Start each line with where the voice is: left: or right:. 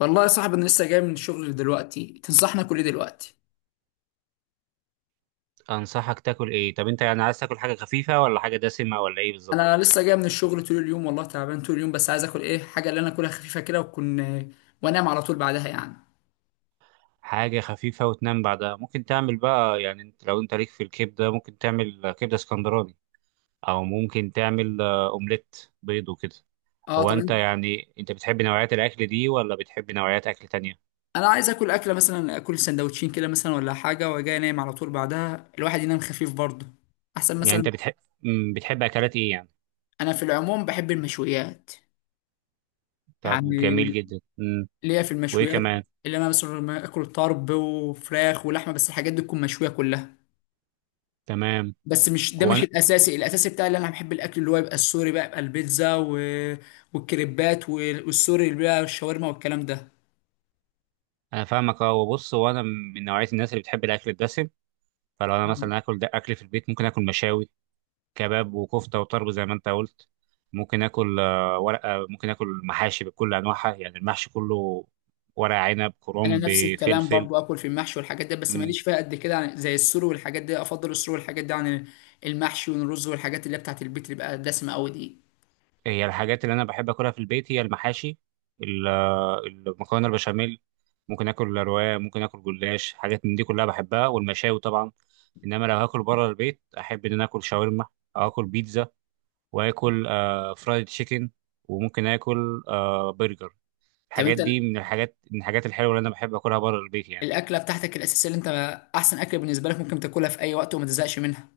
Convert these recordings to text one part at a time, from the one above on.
left: والله يا صاحبي، انا لسه جاي من الشغل دلوقتي. تنصحنا كل إيه دلوقتي؟
right: انصحك تاكل ايه؟ طب انت يعني عايز تاكل حاجه خفيفه ولا حاجه دسمه ولا ايه بالظبط؟
left: انا لسه جاي من الشغل طول اليوم، والله تعبان طول اليوم، بس عايز اكل ايه؟ حاجه اللي انا اكلها خفيفه كده، وكن وانام على طول بعدها يعني.
right: حاجه خفيفه وتنام بعدها. ممكن تعمل بقى، يعني لو انت ليك في الكبده، ممكن تعمل كبده اسكندراني، او ممكن تعمل اومليت بيض وكده.
left: اه
right: هو انت،
left: طبعا.
right: يعني انت بتحب نوعيات الاكل دي ولا بتحب نوعيات اكل تانية؟
left: انا عايز اكل اكله مثلا، اكل سندوتشين كده مثلا ولا حاجه، وجاي انام على طول بعدها، الواحد ينام خفيف برضه احسن
right: يعني
left: مثلا.
right: انت بتحب، بتحب اكلات ايه يعني؟
left: انا في العموم بحب المشويات
right: طب جميل
left: يعني،
right: جدا. مم.
left: ليا في
right: وايه
left: المشويات.
right: كمان؟
left: اللي انا مثلا لما اكل طرب وفراخ ولحمه، بس الحاجات دي تكون مشويه كلها.
right: تمام.
left: بس مش ده،
right: هو
left: مش
right: انا
left: الاساسي. الاساسي بتاعي اللي انا بحب الاكل اللي هو يبقى السوري بقى، يبقى البيتزا والكريبات والسوري، اللي بقى الشاورما والكلام ده.
right: انا فاهمك، اه، وبص، هو انا من نوعيه الناس اللي بتحب الاكل الدسم. فلو انا مثلا
left: مم.
right: اكل، ده اكل في البيت ممكن اكل مشاوي، كباب وكفته وطرب زي ما انت قلت. ممكن اكل ورقه، ممكن اكل محاشي بكل انواعها، يعني المحشي كله، ورق عنب،
left: انا
right: كرنب،
left: نفس الكلام
right: فلفل.
left: برضو، اكل في المحشي والحاجات دي، بس
right: مم.
left: ماليش فيها قد كده زي السوري والحاجات دي، افضل السوري والحاجات دي عن المحشي والرز والحاجات اللي هي بتاعت البيت، اللي بقى دسمه قوي دي.
right: هي الحاجات اللي انا بحب اكلها في البيت هي المحاشي، المكرونه، البشاميل. ممكن اكل رواية، ممكن اكل جلاش، حاجات من دي كلها بحبها، والمشاوي طبعا. انما لو هاكل بره البيت، احب ان انا اكل شاورما، او اكل بيتزا، واكل فرايد تشيكن، وممكن اكل برجر.
left: طب
right: الحاجات
left: انت
right: دي من الحاجات الحلوه اللي انا بحب اكلها بره البيت يعني.
left: الاكله بتاعتك الاساسيه، اللي انت احسن اكله بالنسبه لك، ممكن تاكلها في اي وقت وما تزهقش منها؟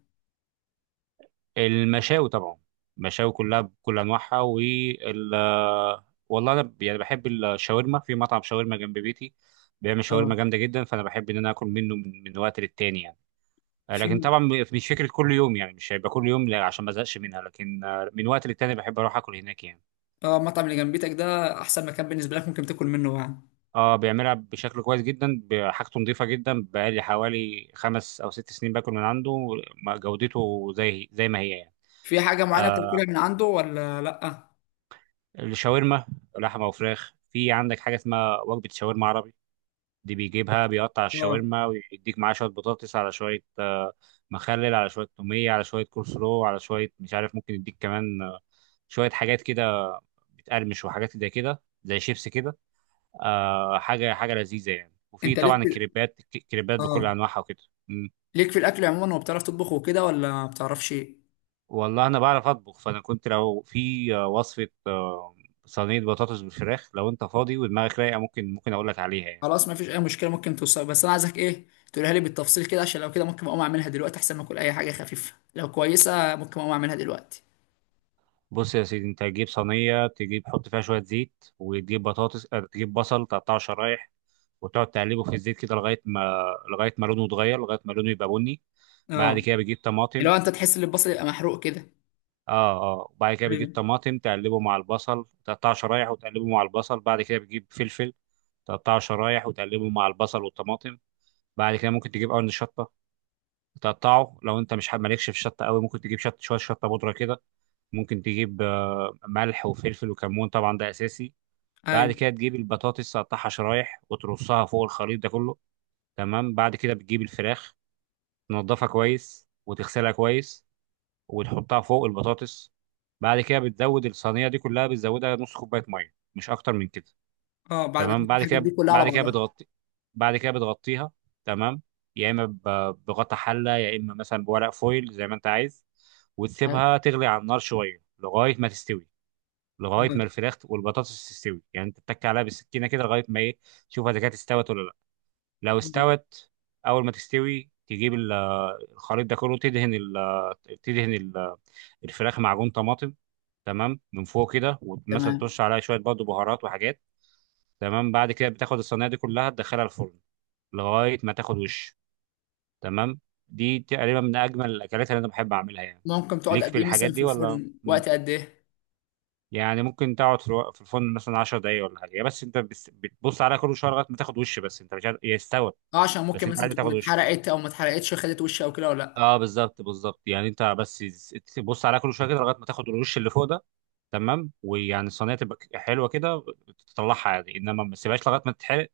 right: المشاوي طبعا، المشاوي كلها بكل انواعها والله انا يعني بحب الشاورما في مطعم شاورما جنب بيتي. بيعمل
left: اه.
right: شاورما جامده جدا، فانا بحب ان انا اكل منه من وقت للتاني يعني.
left: في،
right: لكن طبعا مش فكره كل يوم، يعني مش هيبقى كل يوم، لا، عشان ما ازهقش منها. لكن من وقت للتاني بحب اروح اكل هناك يعني.
left: اه المطعم اللي جنبيتك ده احسن مكان بالنسبه لك ممكن تاكل منه يعني؟
right: اه، بيعملها بشكل كويس جدا، حاجته نظيفه جدا. بقالي حوالي 5 أو 6 سنين باكل من عنده. جودته زي ما هي يعني.
left: في حاجة معينة بتاكلها
right: آه
left: من عنده ولا لأ؟
right: الشاورما، لحمه وفراخ. في عندك حاجه اسمها وجبه شاورما عربي. دي بيجيبها، بيقطع
left: اه.
right: الشاورما ويديك معاها شويه بطاطس، على شويه مخلل، على شويه توميه، على شويه كول سلو، على شويه مش عارف، ممكن يديك كمان شويه حاجات كده، بتقرمش، وحاجات زي كده زي شيبس كده. حاجه حاجه لذيذه يعني. وفي
left: انت ليك
right: طبعا
left: في
right: الكريبات، الكريبات بكل
left: اه
right: انواعها وكده. مم.
left: ليك في الاكل عموما، وبتعرف تطبخ وكده ولا ما بتعرفش ايه؟
right: والله انا بعرف اطبخ. فانا كنت لو في وصفه صينيه بطاطس بالفراخ، لو انت فاضي ودماغك رايقه، ممكن اقول لك عليها يعني.
left: خلاص، ما فيش اي مشكله. ممكن توصل، بس انا عايزك ايه، تقولها لي بالتفصيل كده، عشان لو كده ممكن اقوم اعملها دلوقتي، احسن ما اكل اي حاجه خفيفه. لو كويسه ممكن اقوم اعملها دلوقتي.
right: بص يا سيدي، انت هتجيب صينيه، تجيب حط فيها شويه زيت، وتجيب بطاطس، تجيب بصل تقطعه شرايح، وتقعد تقلبه في الزيت كده، لغايه ما لونه يتغير، لغايه ما لونه يبقى بني. بعد
left: اه.
right: كده بتجيب
left: اللي
right: طماطم.
left: هو انت تحس ان البصل يبقى محروق كده.
right: اه، اه. وبعد كده
left: ايوه.
right: بتجيب طماطم، تقلبه مع البصل، تقطعه شرايح وتقلبه مع البصل. بعد كده بتجيب فلفل، تقطعه شرايح وتقلبه مع البصل والطماطم. بعد كده ممكن تجيب قرن شطه، تقطعه. لو انت مش مالكش في الشطه قوي، ممكن تجيب شويه شطه بودره كده. ممكن تجيب ملح وفلفل وكمون، طبعا ده اساسي. بعد
left: ايوه.
right: كده تجيب البطاطس تقطعها شرايح وترصها فوق الخليط ده كله. تمام. بعد كده بتجيب الفراخ، تنضفها كويس وتغسلها كويس، وتحطها فوق البطاطس. بعد كده بتزود الصينية دي كلها، بتزودها نص كوباية مية مش أكتر من كده.
left: اه، بعد ما
right: تمام.
left: تحط
right: بعد
left: الحاجات
right: كده
left: دي كلها على
right: بعد كده
left: بعضها.
right: بعد كده بتغطيها. تمام. يا إما بغطا حلة، يا إما مثلا بورق فويل، زي ما أنت عايز.
left: ايوه.
right: وتسيبها تغلي على النار شوية لغاية ما تستوي، لغايه
left: تمام.
right: ما الفراخ والبطاطس تستوي، يعني انت تتك عليها بالسكينه كده لغايه ما ايه، تشوف اذا كانت استوت ولا لا. لو
left: آه.
right: استوت، اول ما تستوي تجيب الخليط ده كله، تدهن الفراخ معجون طماطم. تمام، من فوق كده، ومثلا
left: تمام.
right: ترش عليها شويه برضه بهارات وحاجات. تمام. بعد كده بتاخد الصينيه دي كلها تدخلها الفرن لغايه ما تاخد وش. تمام. دي تقريبا من اجمل الاكلات اللي انا بحب اعملها يعني.
left: ممكن تقعد
right: ليك
left: قد
right: في
left: ايه
right: الحاجات
left: مثلا في
right: دي ولا؟
left: الفرن؟ وقت قد ايه؟
right: يعني ممكن تقعد في في الفرن مثلا 10 دقايق ولا حاجه، هي بس انت بس بتبص عليها كل شويه لغايه ما تاخد وش، بس انت مش عارف هي استوت.
left: اه، عشان ممكن
right: بس انت
left: مثلا
right: عايز
left: تكون
right: تاخد وش.
left: اتحرقت او ما اتحرقتش، وخدت وش او كده ولا لا؟
right: اه، بالظبط بالظبط. يعني انت بس تبص عليها كل شويه كده لغايه ما تاخد الوش اللي فوق ده. تمام. ويعني الصينيه تبقى حلوه كده، تطلعها يعني، انما ما تسيبهاش لغايه ما تتحرق،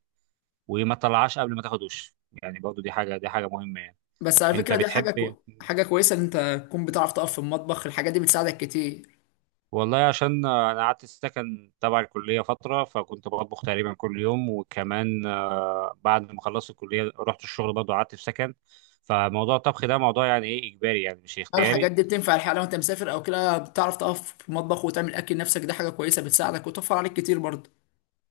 right: وما تطلعهاش قبل ما تاخد وش. يعني برضو دي حاجه مهمه يعني.
left: بس على
right: انت
left: فكرة، دي حاجة
right: بتحب إيه؟
left: حاجة كويسة إن أنت تكون بتعرف تقف في المطبخ. الحاجات دي بتساعدك كتير.
right: والله عشان انا قعدت السكن تبع الكليه فتره، فكنت بطبخ تقريبا كل يوم. وكمان بعد ما خلصت الكليه رحت الشغل برضه، قعدت في سكن. فموضوع الطبخ ده موضوع يعني ايه، اجباري يعني مش
left: هل الحاجات
right: اختياري.
left: دي بتنفع الحقيقة لو أنت مسافر أو كده بتعرف تقف في المطبخ وتعمل أكل نفسك؟ دي حاجة كويسة بتساعدك وتوفر عليك كتير برضه.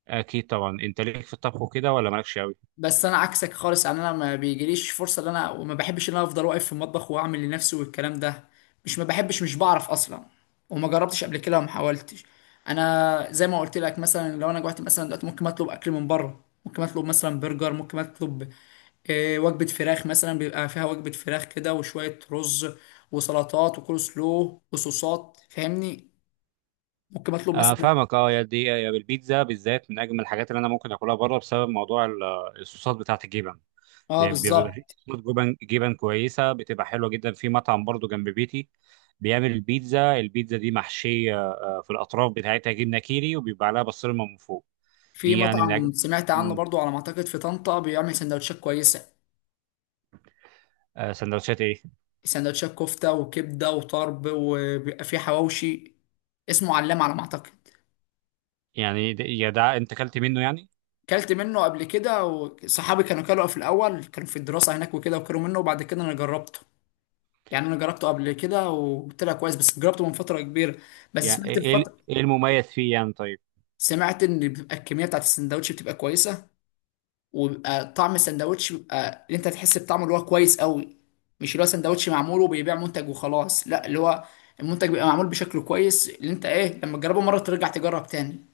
right: اكيد طبعا. انت ليك في الطبخ وكده ولا مالكش قوي؟
left: بس انا عكسك خالص يعني، انا ما بيجيليش فرصه ان انا، وما بحبش ان انا افضل واقف في المطبخ واعمل لنفسي والكلام ده. مش ما بحبش، مش بعرف اصلا، وما جربتش قبل كده وما حاولتش. انا زي ما قلت لك، مثلا لو انا جوعت مثلا دلوقتي ممكن اطلب اكل من بره، ممكن اطلب مثلا برجر، ممكن اطلب وجبه فراخ مثلا، بيبقى فيها وجبه فراخ كده وشويه رز وسلطات وكول سلو وصوصات، فاهمني؟ ممكن اطلب
right: آه،
left: مثلا.
right: فاهمك، اه. يا دي يا البيتزا بالذات من اجمل الحاجات اللي انا ممكن اكلها بره، بسبب موضوع الصوصات بتاعه الجبن.
left: اه
right: بيبقى في
left: بالظبط.
right: صوصات جبن جبن كويسه، بتبقى حلوه جدا في مطعم برضه جنب بيتي. بيعمل البيتزا، البيتزا دي محشيه في الاطراف بتاعتها جبنه كيري، وبيبقى عليها بسطرمه من فوق.
left: في
right: دي يعني من
left: مطعم
right: اجمل.
left: سمعت عنه
right: مم.
left: برضو، على ما اعتقد في طنطا، بيعمل سندوتشات كويسه.
right: سندوتشات ايه
left: سندوتشات كفته وكبده وطرب، وبيبقى فيه حواوشي. اسمه علام على ما اعتقد.
right: يعني؟ يا ده انت اكلت منه يعني؟
left: كلت منه قبل كده، وصحابي كانوا كلوا في الاول، كانوا في الدراسه هناك وكده، وكلوا منه وبعد كده انا جربته. يعني انا جربته قبل كده وطلع كويس، بس جربته من فتره كبيره. بس
right: يعني
left: سمعت
right: ايه
left: الفتره،
right: ايه المميز فيه يعني؟ طيب.
left: سمعت ان بتبقى الكميه بتاعت السندوتش بتبقى كويسه، وبيبقى طعم السندوتش بيبقى اللي انت تحس بطعمه، اللي هو كويس قوي. مش اللي هو سندوتش معمول وبيبيع منتج وخلاص، لا، اللي هو المنتج بيبقى معمول بشكل كويس، اللي انت ايه، لما تجربه مره ترجع تجرب تاني.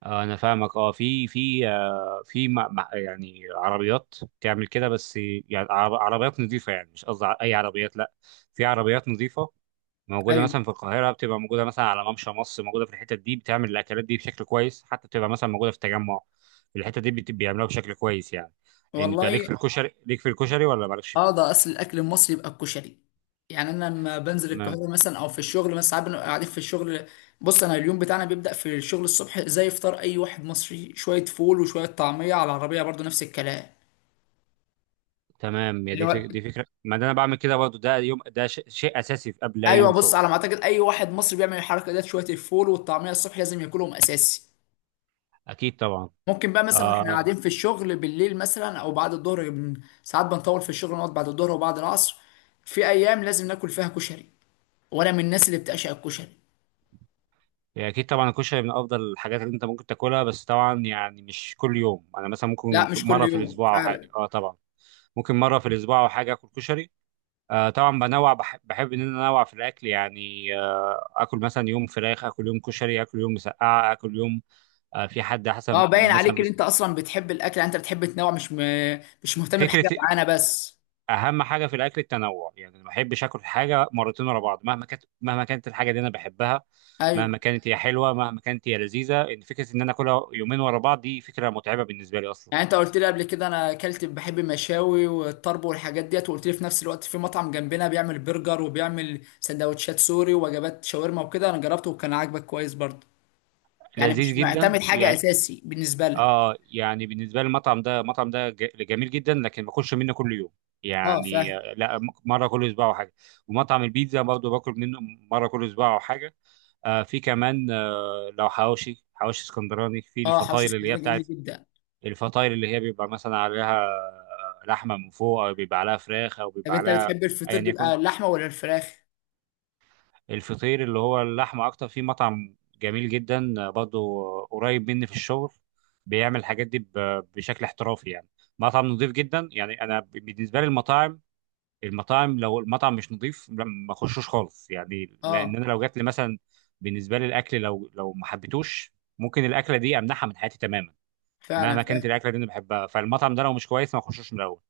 right: انا فاهمك، اه. في يعني عربيات تعمل كده. بس يعني عربيات نظيفه، يعني مش قصدي اي عربيات، لا، في عربيات نظيفه موجوده
left: ايوه.
right: مثلا في القاهره، بتبقى موجوده مثلا على ممشى مصر، موجوده في الحتت دي بتعمل الاكلات دي بشكل كويس، بتبقى مثلا موجوده في التجمع. الحته دي بيعملوها بشكل كويس يعني. انت ليك
left: والله.
right: في الكشري ليك في الكشري ولا مالكش
left: اه، ده
right: فيه؟
left: اصل الاكل المصري يبقى الكشري. يعني انا لما بنزل
right: تمام،
left: القاهره مثلا او في الشغل مثلا، ساعات بنبقى قاعدين في الشغل. بص، انا اليوم بتاعنا بيبدا في الشغل الصبح، زي فطار اي واحد مصري، شويه فول وشويه طعميه على العربيه، برضو نفس الكلام.
right: تمام. يا
left: اللي
right: دي
left: هو
right: دي فكره، ما ده انا بعمل كده برضو، ده يوم ده شيء اساسي في قبل اي
left: ايوه،
right: يوم
left: بص،
right: شغل.
left: على ما اعتقد اي واحد مصري بيعمل الحركه ديت، شويه الفول والطعميه الصبح لازم ياكلهم اساسي.
right: اكيد طبعا
left: ممكن بقى مثلا واحنا
right: آه
left: قاعدين في الشغل بالليل مثلا او بعد الظهر، ساعات بنطول في الشغل، نقعد بعد الظهر وبعد العصر. في ايام لازم ناكل فيها كشري، وانا من الناس اللي بتعشق الكشري.
right: اكيد طبعا الكشري من افضل الحاجات اللي انت ممكن تاكلها، بس طبعا يعني مش كل يوم، انا مثلا ممكن
left: لا، مش كل
right: مره في
left: يوم
right: الاسبوع او حاجه.
left: فعلا.
right: اه، طبعا. ممكن مره في الاسبوع او حاجه، اكل كشري. طبعا، بحب ان انا انوع في الاكل يعني. اكل مثلا يوم فراخ، اكل يوم كشري، اكل يوم مسقعه، اكل يوم. في حد حسب
left: اه، باين عليك
right: مثلا.
left: ان انت اصلا بتحب الاكل يعني، انت بتحب تنوع، مش مش مهتم
right: فكره،
left: بحاجه معانا بس.
right: اهم حاجه في الاكل التنوع. يعني ما بحبش اكل حاجه مرتين ورا بعض، مهما كانت الحاجه دي انا بحبها.
left: ايوه.
right: مهما كانت هي حلوه، مهما كانت هي لذيذه، ان فكره ان انا اكلها يومين ورا بعض دي فكره متعبه بالنسبه لي اصلا.
left: يعني انت قلت لي قبل كده انا اكلت بحب المشاوي والطرب والحاجات ديت، وقلت لي في نفس الوقت في مطعم جنبنا بيعمل برجر وبيعمل سندوتشات سوري ووجبات شاورما وكده، انا جربته وكان عاجبك كويس برضه. يعني
right: لذيذ
left: مش
right: جدا
left: معتمد حاجه
right: يعني.
left: اساسي بالنسبه لك.
right: اه، يعني بالنسبه لي المطعم ده جميل جدا، لكن ما باكلش منه كل يوم.
left: اه
right: يعني
left: فاهم.
right: لا، مره كل اسبوع او حاجه. ومطعم البيتزا برضه باكل منه مره كل اسبوع او حاجه. في كمان لو حواوشي حواوشي اسكندراني، في
left: اه، حوش
right: الفطاير اللي هي
left: اسكندريه جميل
right: بتاعت
left: جدا.
right: الفطاير، اللي هي بيبقى مثلا عليها لحمه من فوق، او بيبقى عليها فراخ، او
left: طب
right: بيبقى
left: انت
right: عليها،
left: بتحب
right: ايا
left: الفطير
right: يكن.
left: بيبقى اللحمه ولا الفراخ؟
right: الفطير اللي هو اللحمه اكتر. في مطعم جميل جدا برضه قريب مني في الشغل، بيعمل الحاجات دي بشكل احترافي يعني. مطعم نظيف جدا يعني. انا بالنسبه لي المطاعم، لو المطعم مش نظيف، لا، ما اخشوش خالص يعني، لان
left: اه
right: انا لو جات لي مثلا، بالنسبه لي الاكل لو ما حبيتوش، ممكن الاكله دي امنعها من حياتي تماما.
left: فعلا،
right: مهما كانت
left: فاهم.
right: الاكله دي انا بحبها، فالمطعم ده لو مش كويس ما اخشوش من الاول.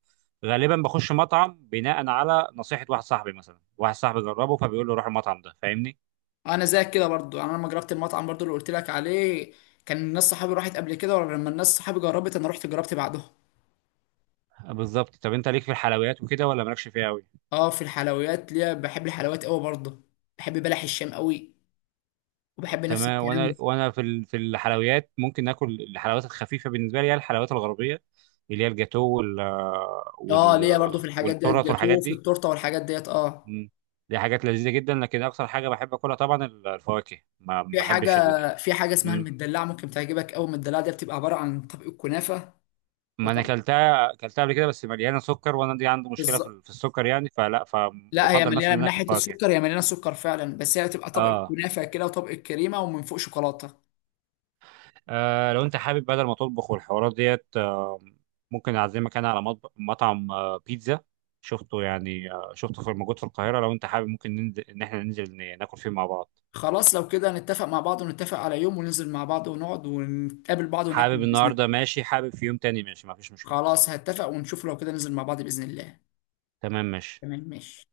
right: غالبا بخش مطعم بناء على نصيحه، واحد صاحبي مثلا واحد صاحبي جربه، فبيقول له روح المطعم ده، فاهمني.
left: انا زيك كده برضه يعني، انا لما جربت المطعم برضه اللي قلت لك عليه، كان الناس صحابي راحت قبل كده، ولما الناس صحابي جربت انا رحت جربت بعدهم.
right: بالظبط. طب انت ليك في الحلويات وكده ولا مالكش فيها قوي؟
left: اه، في الحلويات ليا، بحب الحلويات قوي برضه. بحب بلح الشام قوي، وبحب نفس
right: تمام. وانا
left: الكلام.
right: وانا في في الحلويات ممكن اكل الحلويات الخفيفه. بالنسبه لي هي الحلويات الغربيه، اللي هي الجاتو
left: اه،
right: وال
left: ليا برضه في الحاجات ديت،
right: والتورت والحاجات
left: جاتوه في
right: دي.
left: التورته والحاجات ديت، اه.
right: مم. دي حاجات لذيذه جدا. لكن اكثر حاجه بحب اكلها طبعا الفواكه. ما
left: في حاجه
right: بحبش
left: في حاجه اسمها المدلعه، ممكن تعجبك قوي. المدلعه دي بتبقى عباره عن طبق الكنافه
right: ما انا
left: وطبق.
right: اكلتها قبل كده، بس مليانه سكر، وانا دي عندي مشكله
left: بالظبط.
right: في السكر يعني، فلا،
left: لا، هي
right: فبفضل مثلا
left: مليانه
right: ان
left: من
right: أنا اكل
left: ناحيه
right: فواكه.
left: السكر، هي مليانه سكر فعلا، بس هي بتبقى طبق
right: اه.
left: الكنافه كده وطبق الكريمه، ومن فوق شوكولاته.
right: لو انت حابب بدل ما تطبخ والحوارات ديت، ممكن اعزمك انا على مطعم بيتزا شفته يعني، شفته في موجود في القاهره. لو انت حابب ممكن ننزل، ان احنا ننزل ناكل فيه مع بعض.
left: خلاص، لو كده نتفق مع بعض، ونتفق على يوم وننزل مع بعض ونقعد ونتقابل بعض وناكل
right: حابب
left: باذن
right: النهارده
left: الله.
right: ماشي، حابب في يوم تاني ماشي، ما فيش مشكله.
left: خلاص هتفق ونشوف، لو كده ننزل مع بعض باذن الله.
right: تمام ماشي.
left: تمام ماشي.